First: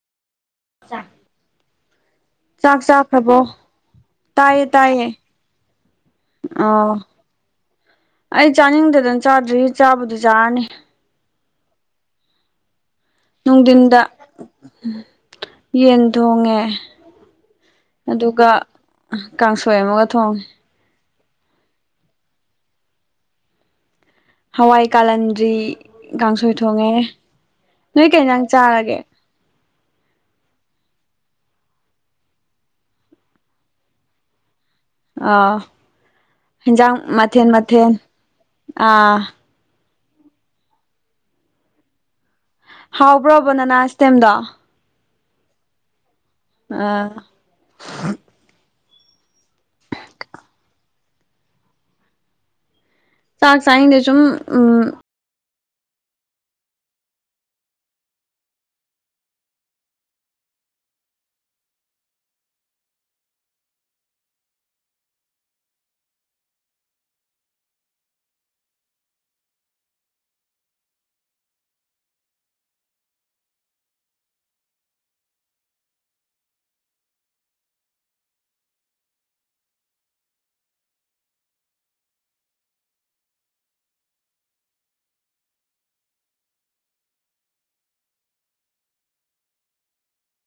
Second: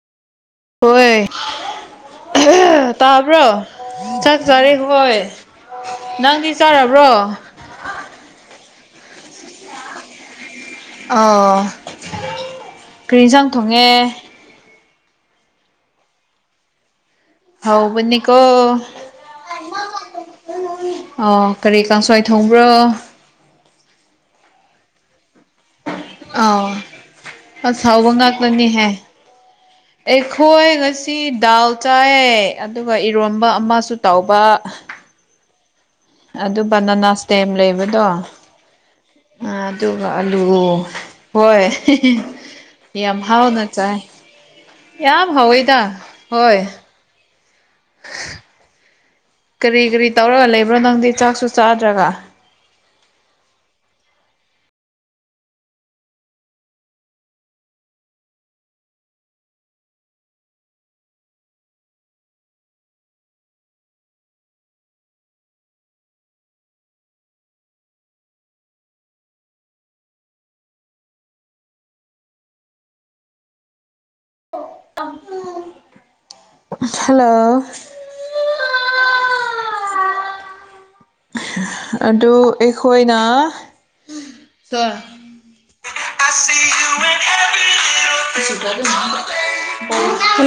[unintelligible] ꯆꯥꯛ [unintelligible] ꯆꯥꯈ꯭ꯔꯕꯣ ꯇꯥꯕ꯭ꯔꯣ ꯆꯥꯛ ꯇꯥꯏꯌꯦ ꯆꯥꯔꯦ ꯇꯥꯏꯌꯦ ꯍꯣꯏ ꯅꯪꯗꯤ ꯑꯣ ꯆꯥꯔꯕ꯭ꯔꯣ ꯑꯩ ꯆꯥꯅꯤꯡꯗꯗꯅ ꯆꯥꯗ꯭ꯔꯤ ꯆꯥꯕꯗꯨ ꯆꯥꯔꯅꯤ ꯑꯣꯥ ꯅꯨꯡꯊꯤꯟꯗ ꯌꯦꯟ ꯊꯣꯡꯉꯦ ꯍꯧꯕꯅꯤꯀꯣ ꯑꯗꯨꯒ ꯀꯥꯡꯁꯣꯏ ꯑꯃꯒ ꯊꯣꯡꯉꯦ ꯑꯣ ꯀꯔꯤ ꯀꯥꯡꯁꯣꯏ ꯊꯧꯕ꯭ꯔꯣ ꯍꯋꯥꯏ ꯀꯥꯂꯟꯗ꯭ꯔꯤ ꯀꯥꯡꯁꯣꯏ ꯑꯥꯎ ꯊꯣꯡꯉꯦ ꯑꯁ ꯅꯣꯏ ꯍꯥꯎꯕ ꯀꯩ ꯏꯟꯖꯥꯡ ꯉꯥꯛꯇꯅꯤꯍꯦ ꯆꯥꯔꯒꯦ [inaudible] ꯑꯩꯈꯣꯏ ꯉꯁꯤ ꯗꯥꯜ ꯆꯥꯏ ꯑꯗꯨꯒ ꯏꯔꯣꯝꯕ ꯑꯃꯁꯨ ꯇꯧꯕ ꯑꯣ ꯑꯗꯨ ꯍꯤꯟꯖꯥꯡ ꯕꯅꯥꯅꯥ ꯃꯊꯦꯜ ꯁ꯭ꯇꯦꯝ ꯃꯊꯦꯜ ꯑ ꯑ ꯑꯗꯨꯒ ꯑꯂꯨ ꯍꯣꯏ ꯌꯥꯝ ꯍꯥꯎꯕ꯭ꯔꯣꯕ ꯅꯅꯥ ꯍꯥꯎꯅꯆꯥꯥꯏ ꯁ꯭ꯇꯦꯝꯗꯣ ꯌꯥꯝ ꯍꯥꯎꯋꯦꯗ ꯍꯣꯏ ꯑ [unintelligible] [inaudible] ꯀꯔꯤ ꯀꯔꯤ ꯇꯧꯔꯒ ꯂꯩꯕ꯭ꯔꯣ ꯅꯪꯗꯤ ꯆꯥꯛꯁꯨ ꯆꯥꯗ꯭ꯔꯒ ꯆꯥꯛ ꯆꯥꯅꯤꯡꯗꯦ ꯁꯨꯝ ꯎꯝ ꯑ [unintelligible] [inaudible] ꯍꯜꯂꯣ ꯑꯗꯨ ꯑꯩꯈꯣꯏꯅ [unintelligible]